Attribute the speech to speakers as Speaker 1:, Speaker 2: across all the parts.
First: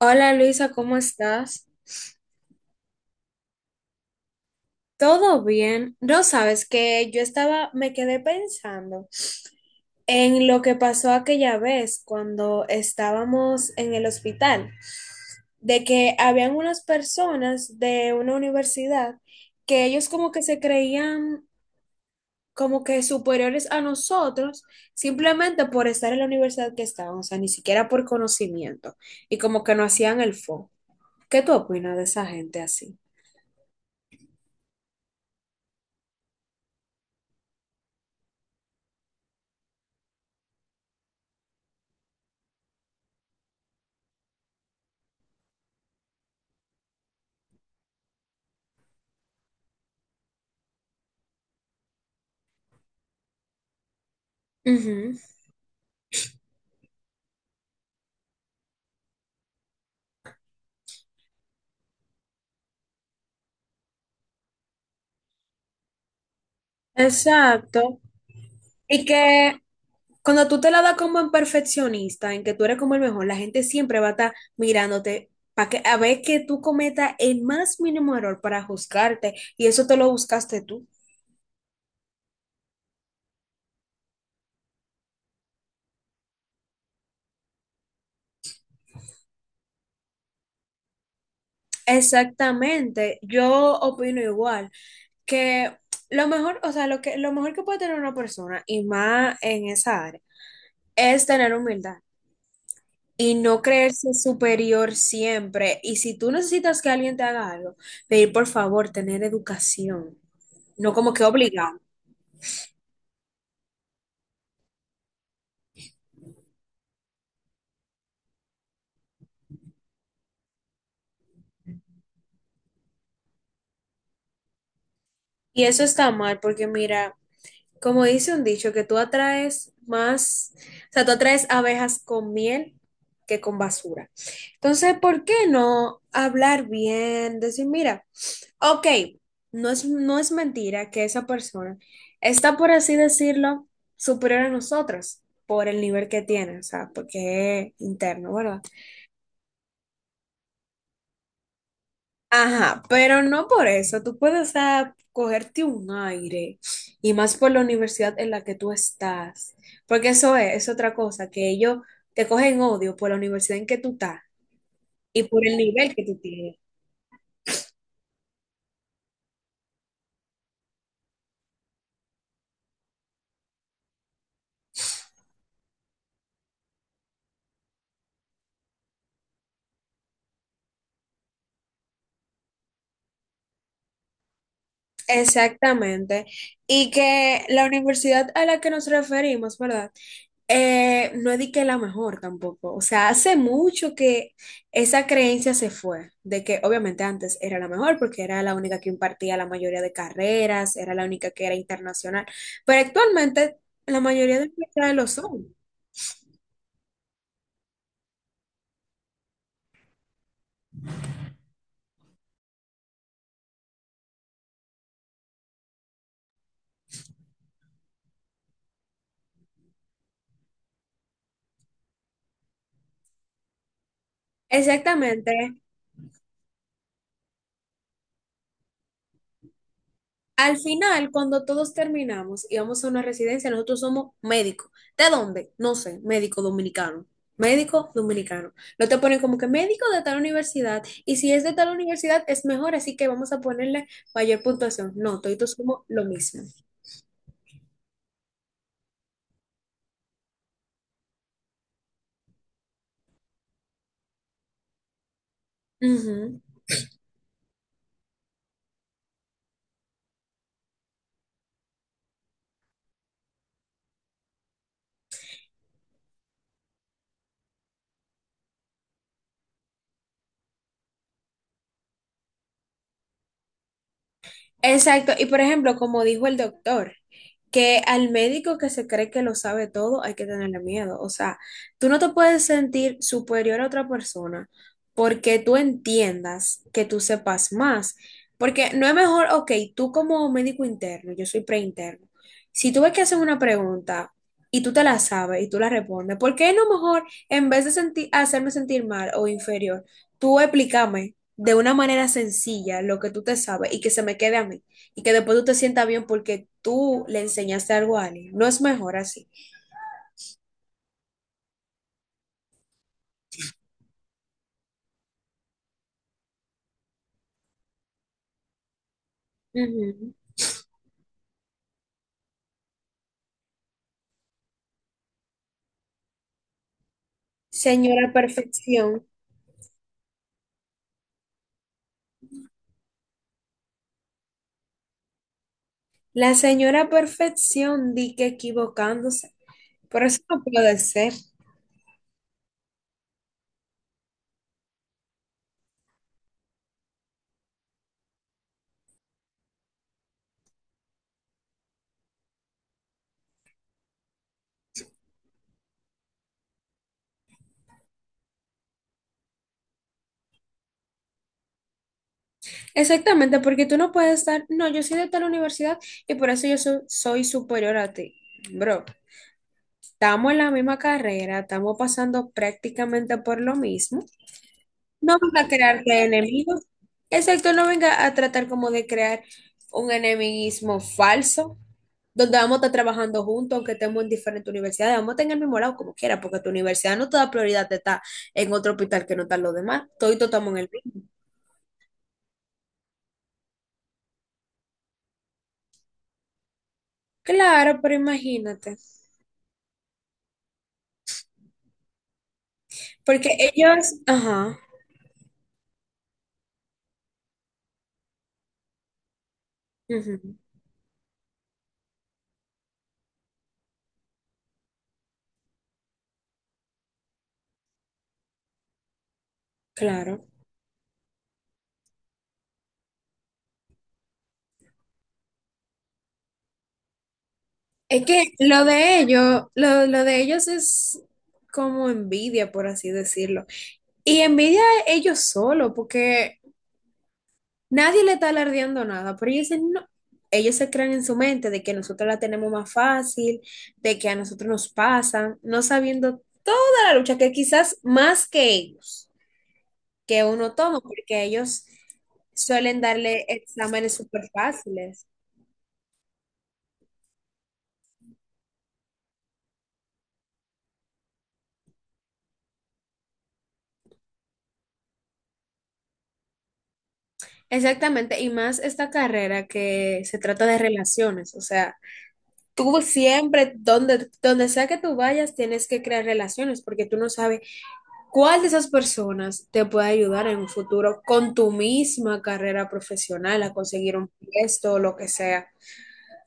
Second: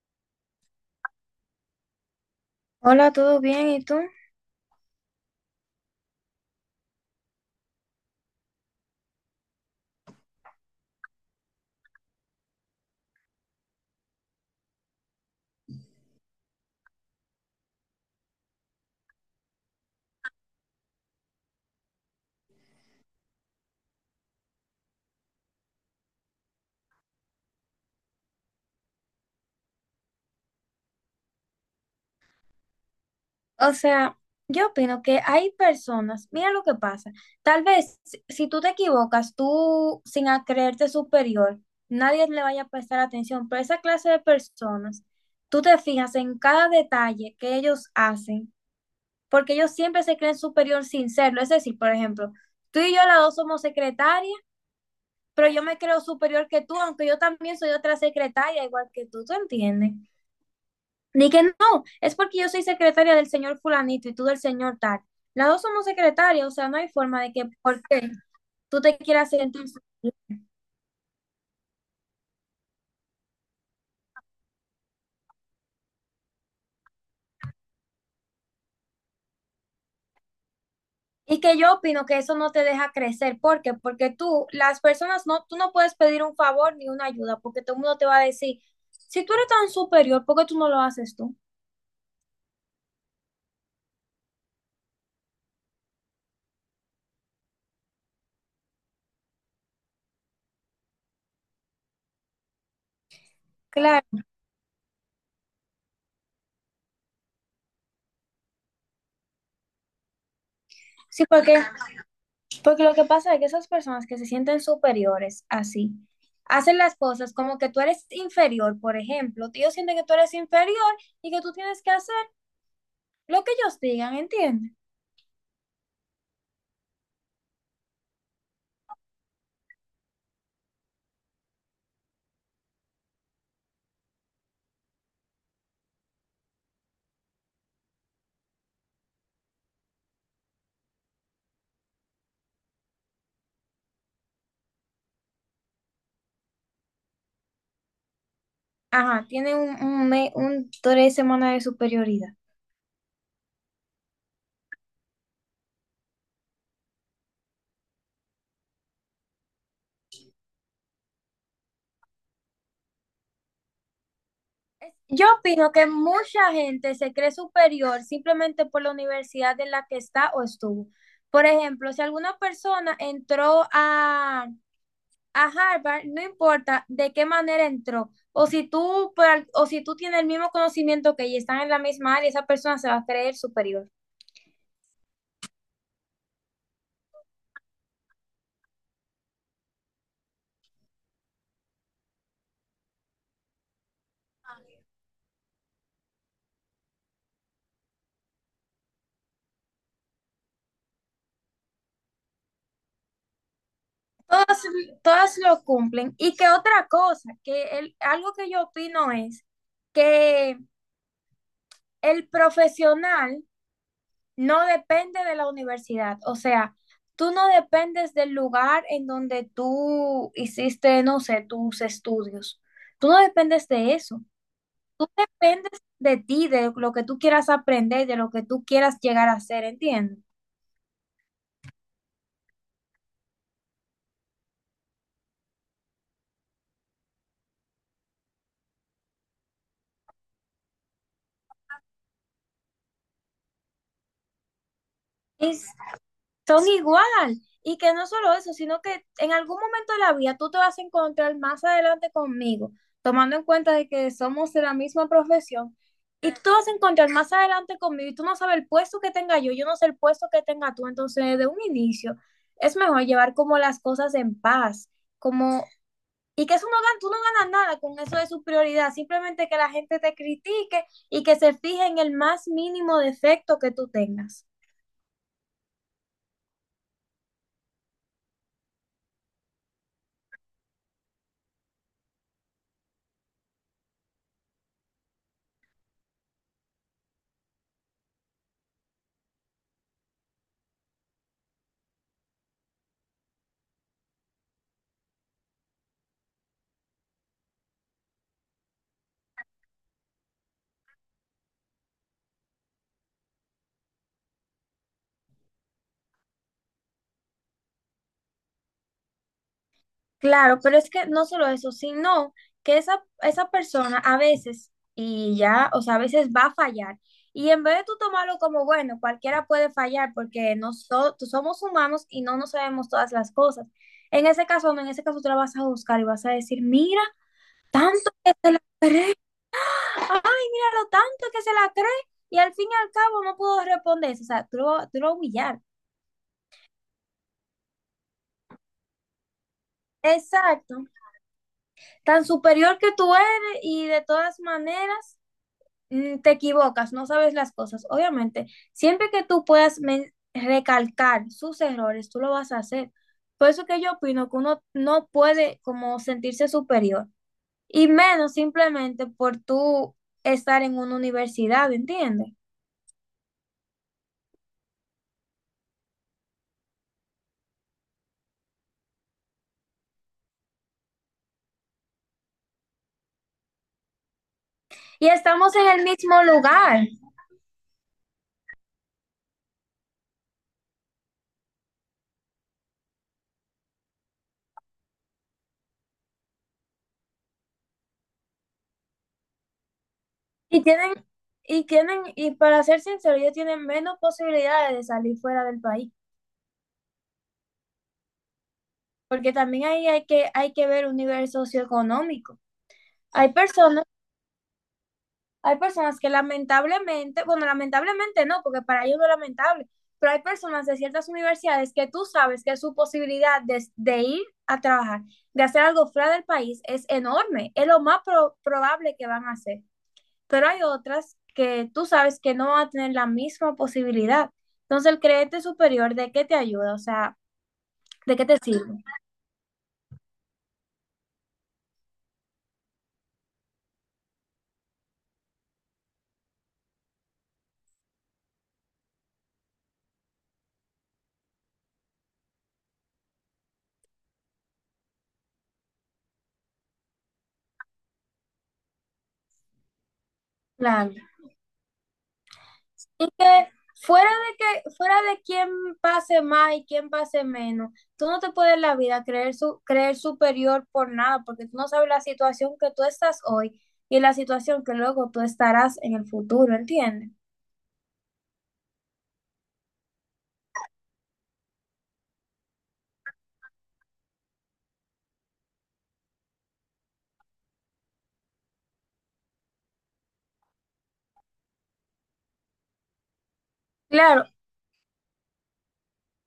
Speaker 1: Hola Luisa, ¿cómo estás?
Speaker 2: Hola, ¿todo bien? ¿Y tú?
Speaker 1: ¿Todo bien? No sabes que yo estaba, me quedé pensando en lo que pasó aquella vez cuando estábamos en el hospital, de que habían unas personas de una universidad que ellos como que se creían como que superiores a nosotros simplemente por estar en la universidad que estaban, o sea, ni siquiera por conocimiento y como que no hacían el fo. ¿Qué tú opinas de esa gente así?
Speaker 2: O sea, yo opino que hay personas, mira lo que pasa, tal vez si tú te equivocas, tú sin a- creerte superior, nadie le vaya a prestar atención. Pero esa clase de personas, tú te fijas en cada detalle que ellos hacen, porque ellos siempre se creen superior sin serlo. Es decir, por ejemplo, tú y yo las dos somos secretarias,
Speaker 1: Ujú.
Speaker 2: pero yo me creo superior que tú, aunque yo también soy otra secretaria, igual que tú, ¿tú entiendes? Ni que no, es porque yo soy secretaria del señor fulanito y tú del señor tal. Las dos somos secretarias, o sea, no hay forma de que por
Speaker 1: Exacto.
Speaker 2: qué tú te
Speaker 1: Y
Speaker 2: quieras
Speaker 1: que
Speaker 2: sentir.
Speaker 1: cuando tú te la das como en perfeccionista, en que tú eres como el mejor, la gente siempre va a estar mirándote para que a ver que tú cometas el más mínimo error para juzgarte y eso te lo buscaste tú.
Speaker 2: Y que yo opino que eso no te deja crecer. ¿Por qué? Porque tú, las personas, no, tú no puedes pedir un favor ni una ayuda, porque todo el mundo te va a decir, si tú eres tan superior, ¿por qué tú no lo haces tú?
Speaker 1: Exactamente. Yo opino igual que lo mejor que puede tener una persona y más en esa área es tener humildad. Y no
Speaker 2: Claro,
Speaker 1: creerse superior siempre. Y si tú necesitas que alguien te haga algo, pedir por favor tener educación, no como que
Speaker 2: sí, porque
Speaker 1: obligado.
Speaker 2: porque lo que pasa es que esas personas que se sienten superiores así, hacen las cosas como que tú eres inferior, por ejemplo. Ellos sienten que tú eres inferior y que tú tienes que hacer lo que ellos digan, ¿entiendes?
Speaker 1: Y eso está mal porque mira, como dice un dicho, que tú atraes más, o sea, tú atraes abejas con miel que con basura. Entonces, ¿por qué no hablar bien? Decir, mira, ok, no es mentira que esa persona está, por así decirlo, superior a nosotros por el nivel que tiene, o sea, porque es interno, ¿verdad?
Speaker 2: Ajá, tienen un 3 semanas de superioridad.
Speaker 1: Ajá, pero no por eso. Tú puedes, o sea, cogerte un aire y más por la universidad en la que tú estás. Porque eso es otra cosa, que ellos te cogen odio por la universidad en que tú estás y
Speaker 2: Yo
Speaker 1: por el
Speaker 2: opino que
Speaker 1: nivel que tú
Speaker 2: mucha
Speaker 1: tienes.
Speaker 2: gente se cree superior simplemente por la universidad en la que está o estuvo. Por ejemplo, si alguna persona entró a Harvard, no importa de qué manera entró, o si tú, o si tú tienes el mismo conocimiento que ella, están en la misma área, esa persona se va a creer superior.
Speaker 1: Exactamente. Y que la universidad a la que nos referimos, ¿verdad? No es de que la mejor tampoco. O sea, hace mucho que esa creencia se fue, de que obviamente antes era la mejor porque era la única que impartía la mayoría de carreras, era la única que era internacional, pero actualmente la mayoría de los
Speaker 2: Todas,
Speaker 1: universidades lo
Speaker 2: todas
Speaker 1: son.
Speaker 2: lo cumplen. Y que otra cosa, que algo que yo opino es que el profesional no depende de la universidad, o sea, tú no dependes del lugar en donde tú hiciste, no sé, tus estudios. Tú no dependes de eso. Tú
Speaker 1: Exactamente.
Speaker 2: dependes de ti, de lo que tú quieras aprender, de lo que tú quieras llegar a ser, ¿entiendes?
Speaker 1: Al final, cuando todos terminamos y vamos a una residencia, nosotros somos médicos. ¿De dónde? No sé, médico dominicano. Médico dominicano. No te ponen como que médico de tal universidad. Y si es de tal universidad, es mejor, así que vamos a ponerle mayor puntuación. No, todos
Speaker 2: Y
Speaker 1: somos lo mismo.
Speaker 2: son igual. Y que no solo eso, sino que en algún momento de la vida tú te vas a encontrar más adelante conmigo, tomando en cuenta de que somos de la misma profesión. Y
Speaker 1: Ujú.
Speaker 2: tú te vas a encontrar más adelante conmigo y tú no sabes el puesto que tenga yo, yo no sé el puesto que tenga tú. Entonces, de un inicio, es mejor llevar como las cosas en paz, como… Y que eso no gana, tú no ganas nada con eso de su prioridad, simplemente que la gente te critique y que se fije en el más mínimo defecto que tú tengas.
Speaker 1: Exacto, y por ejemplo, como dijo el doctor, que al médico que se cree que lo sabe todo hay que tenerle miedo. O sea, tú no te puedes sentir superior a otra persona porque tú entiendas que tú sepas más. Porque no es mejor, ok, tú como médico interno, yo soy preinterno, si tú ves que hacen una pregunta y tú te la sabes y tú la respondes, ¿por qué no mejor, en vez de sentir, hacerme sentir mal o inferior, tú explícame de una manera sencilla lo que tú te sabes y que se me quede a mí y que después tú te sientas bien porque tú le enseñaste algo a alguien? No es mejor así.
Speaker 2: Claro, pero es que no solo eso, sino que esa persona a veces, y ya, o sea, a veces va a fallar. Y en vez de tú tomarlo como, bueno, cualquiera puede fallar
Speaker 1: Ujú.
Speaker 2: porque nosotros somos humanos y no nos sabemos todas las cosas. En ese caso, no, en ese caso tú la vas a buscar y vas a decir, mira,
Speaker 1: Señora
Speaker 2: tanto que te la
Speaker 1: Perfección,
Speaker 2: esperé, ay, mira lo tanto que se la cree y al fin y al cabo no pudo responder. O sea, tú lo humillar.
Speaker 1: la señora Perfección di que equivocándose. Por eso no puede
Speaker 2: Exacto.
Speaker 1: ser.
Speaker 2: Tan superior que tú eres y de todas maneras, mm, te equivocas, no sabes las cosas. Obviamente, siempre que tú puedas recalcar sus errores, tú lo vas a hacer. Por eso que yo opino que uno no puede como sentirse superior y menos simplemente por tú estar en una universidad, ¿entiendes?
Speaker 1: Exactamente, porque tú no puedes estar, no, yo soy de tal universidad y por eso yo soy superior a ti. Bro, estamos en la misma carrera, estamos pasando prácticamente por lo mismo.
Speaker 2: Y
Speaker 1: No venga a
Speaker 2: estamos en el
Speaker 1: crearte
Speaker 2: mismo
Speaker 1: enemigos.
Speaker 2: lugar.
Speaker 1: Exacto, no venga a tratar como de crear un enemismo falso, donde vamos a estar trabajando juntos, aunque estemos en diferentes universidades, vamos a estar en el mismo lado como quiera, porque tu universidad no te da prioridad de estar en otro hospital que no están los demás. Todos estamos en
Speaker 2: Y
Speaker 1: el
Speaker 2: tienen,
Speaker 1: mismo.
Speaker 2: y tienen, y para ser sincero, ellos tienen menos posibilidades de salir fuera del país,
Speaker 1: Claro, pero imagínate.
Speaker 2: porque también ahí hay que ver un nivel socioeconómico.
Speaker 1: Porque
Speaker 2: Hay personas,
Speaker 1: ellos, ajá,
Speaker 2: hay personas que lamentablemente, bueno, lamentablemente no, porque para ellos no es lamentable, pero hay
Speaker 1: ujú,
Speaker 2: personas de ciertas universidades que tú sabes que su posibilidad de ir a trabajar, de hacer algo fuera del país es enorme, es lo más probable que van a hacer.
Speaker 1: claro.
Speaker 2: Pero hay otras que tú sabes que no van a tener la misma posibilidad. Entonces, el creerte superior, ¿de qué te ayuda? O sea,
Speaker 1: Es
Speaker 2: ¿de
Speaker 1: que
Speaker 2: qué te
Speaker 1: lo
Speaker 2: sirve?
Speaker 1: de ellos, lo de ellos es como envidia, por así decirlo. Y envidia a ellos solo, porque nadie le está alardeando nada, pero ellos dicen, no. Ellos se crean en su mente de que nosotros la tenemos más fácil, de que a nosotros nos pasan, no sabiendo toda la lucha que quizás más que ellos, que uno toma,
Speaker 2: Claro.
Speaker 1: porque ellos suelen
Speaker 2: Y
Speaker 1: darle exámenes
Speaker 2: fuera
Speaker 1: súper
Speaker 2: de que fuera
Speaker 1: fáciles.
Speaker 2: de quién pase más y quién pase menos, tú no te puedes en la vida creer superior por nada, porque tú no sabes la situación que tú estás hoy y la situación que luego tú estarás en el futuro, ¿entiendes?
Speaker 1: Exactamente, y más esta carrera que se trata de relaciones, o sea, tú siempre, donde sea que tú vayas, tienes que crear relaciones, porque tú no sabes ¿cuál de esas personas te puede ayudar en un futuro con tu misma carrera profesional a conseguir un
Speaker 2: Claro.
Speaker 1: puesto o lo que sea?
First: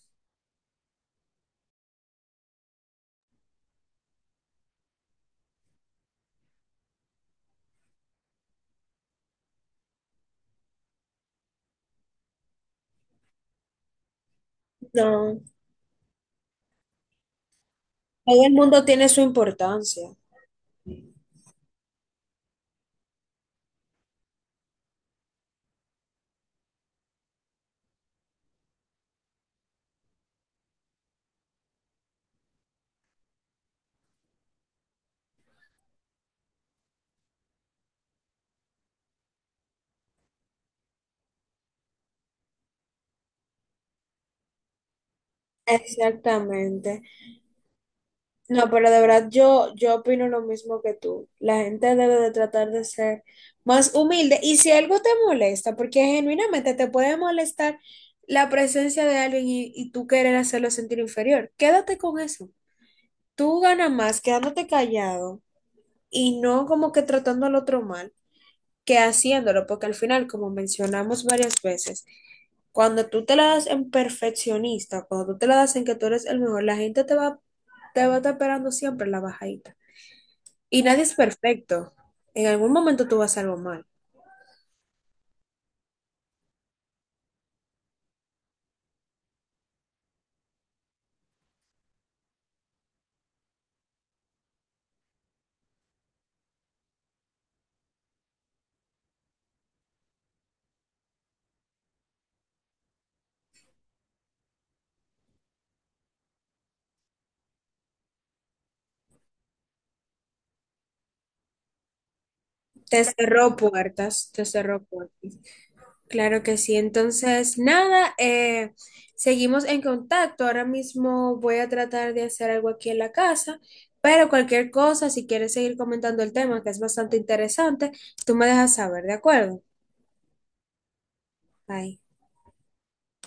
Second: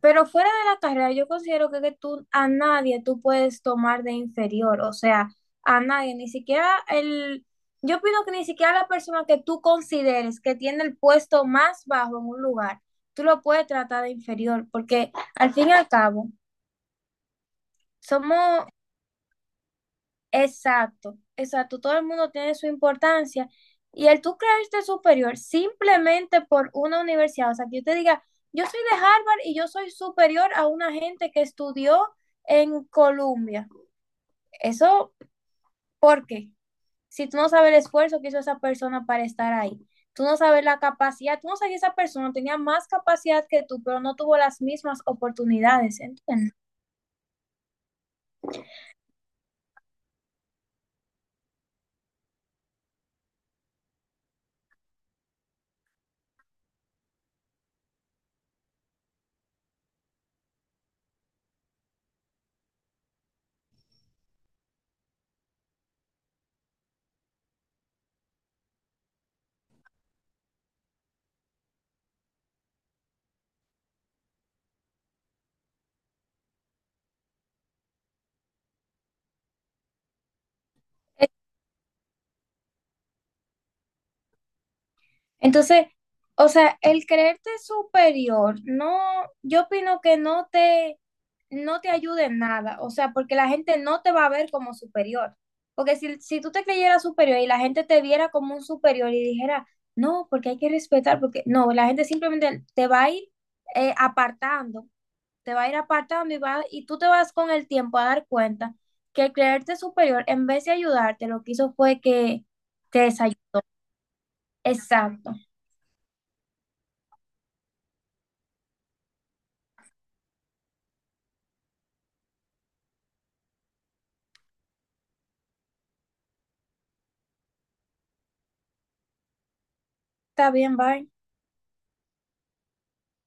Speaker 2: Pero fuera de la carrera, yo considero que tú a nadie tú puedes tomar de inferior, o sea, a nadie, ni siquiera el, yo opino que ni siquiera la persona que tú consideres que tiene el puesto más bajo en un lugar, tú lo puedes tratar de inferior, porque
Speaker 1: No,
Speaker 2: al fin y al cabo,
Speaker 1: todo el
Speaker 2: somos…
Speaker 1: mundo tiene su importancia.
Speaker 2: Exacto, exacto. Todo el mundo tiene su importancia. Y el tú creerte superior simplemente por una universidad, o sea, que yo te diga, yo soy de Harvard y yo soy superior a una gente que estudió en Columbia. Eso, ¿por qué? Si tú no sabes el esfuerzo que hizo esa persona para estar ahí, tú no sabes la capacidad, tú no sabes que esa persona tenía más capacidad que tú, pero no tuvo las mismas oportunidades, ¿entiendes?
Speaker 1: Exactamente. No, pero de verdad yo opino lo mismo que tú. La gente debe de tratar de ser más humilde y si algo te molesta, porque genuinamente te puede molestar la presencia de alguien y, tú querer hacerlo sentir inferior, quédate con eso. Tú ganas más quedándote callado y no como que tratando al otro mal, que haciéndolo, porque al final, como mencionamos varias veces, cuando tú te la das en perfeccionista, cuando tú te la das en que tú eres el mejor, la gente te va a estar esperando siempre la bajadita. Y nadie es perfecto. En algún momento tú vas a hacer algo mal.
Speaker 2: Entonces, o sea, el creerte superior, no, yo opino que no te ayude en nada, o sea, porque la gente no te va a ver como superior. Porque si tú te creyeras superior y la gente te viera como un superior y dijera, no, porque hay que respetar, porque no, la gente simplemente te va a ir, apartando, te va a ir apartando y, va, y tú te vas con el tiempo a dar cuenta que el creerte superior, en vez de ayudarte, lo que hizo fue que te
Speaker 1: Te
Speaker 2: desayudó.
Speaker 1: cerró puertas, te cerró
Speaker 2: Exacto.
Speaker 1: puertas. Claro que sí. Entonces, nada, seguimos en contacto. Ahora mismo voy a tratar de hacer algo aquí en la casa, pero cualquier cosa, si quieres seguir comentando el tema, que es bastante interesante, tú me dejas saber, ¿de acuerdo?
Speaker 2: Está bien, bye.
Speaker 1: Bye.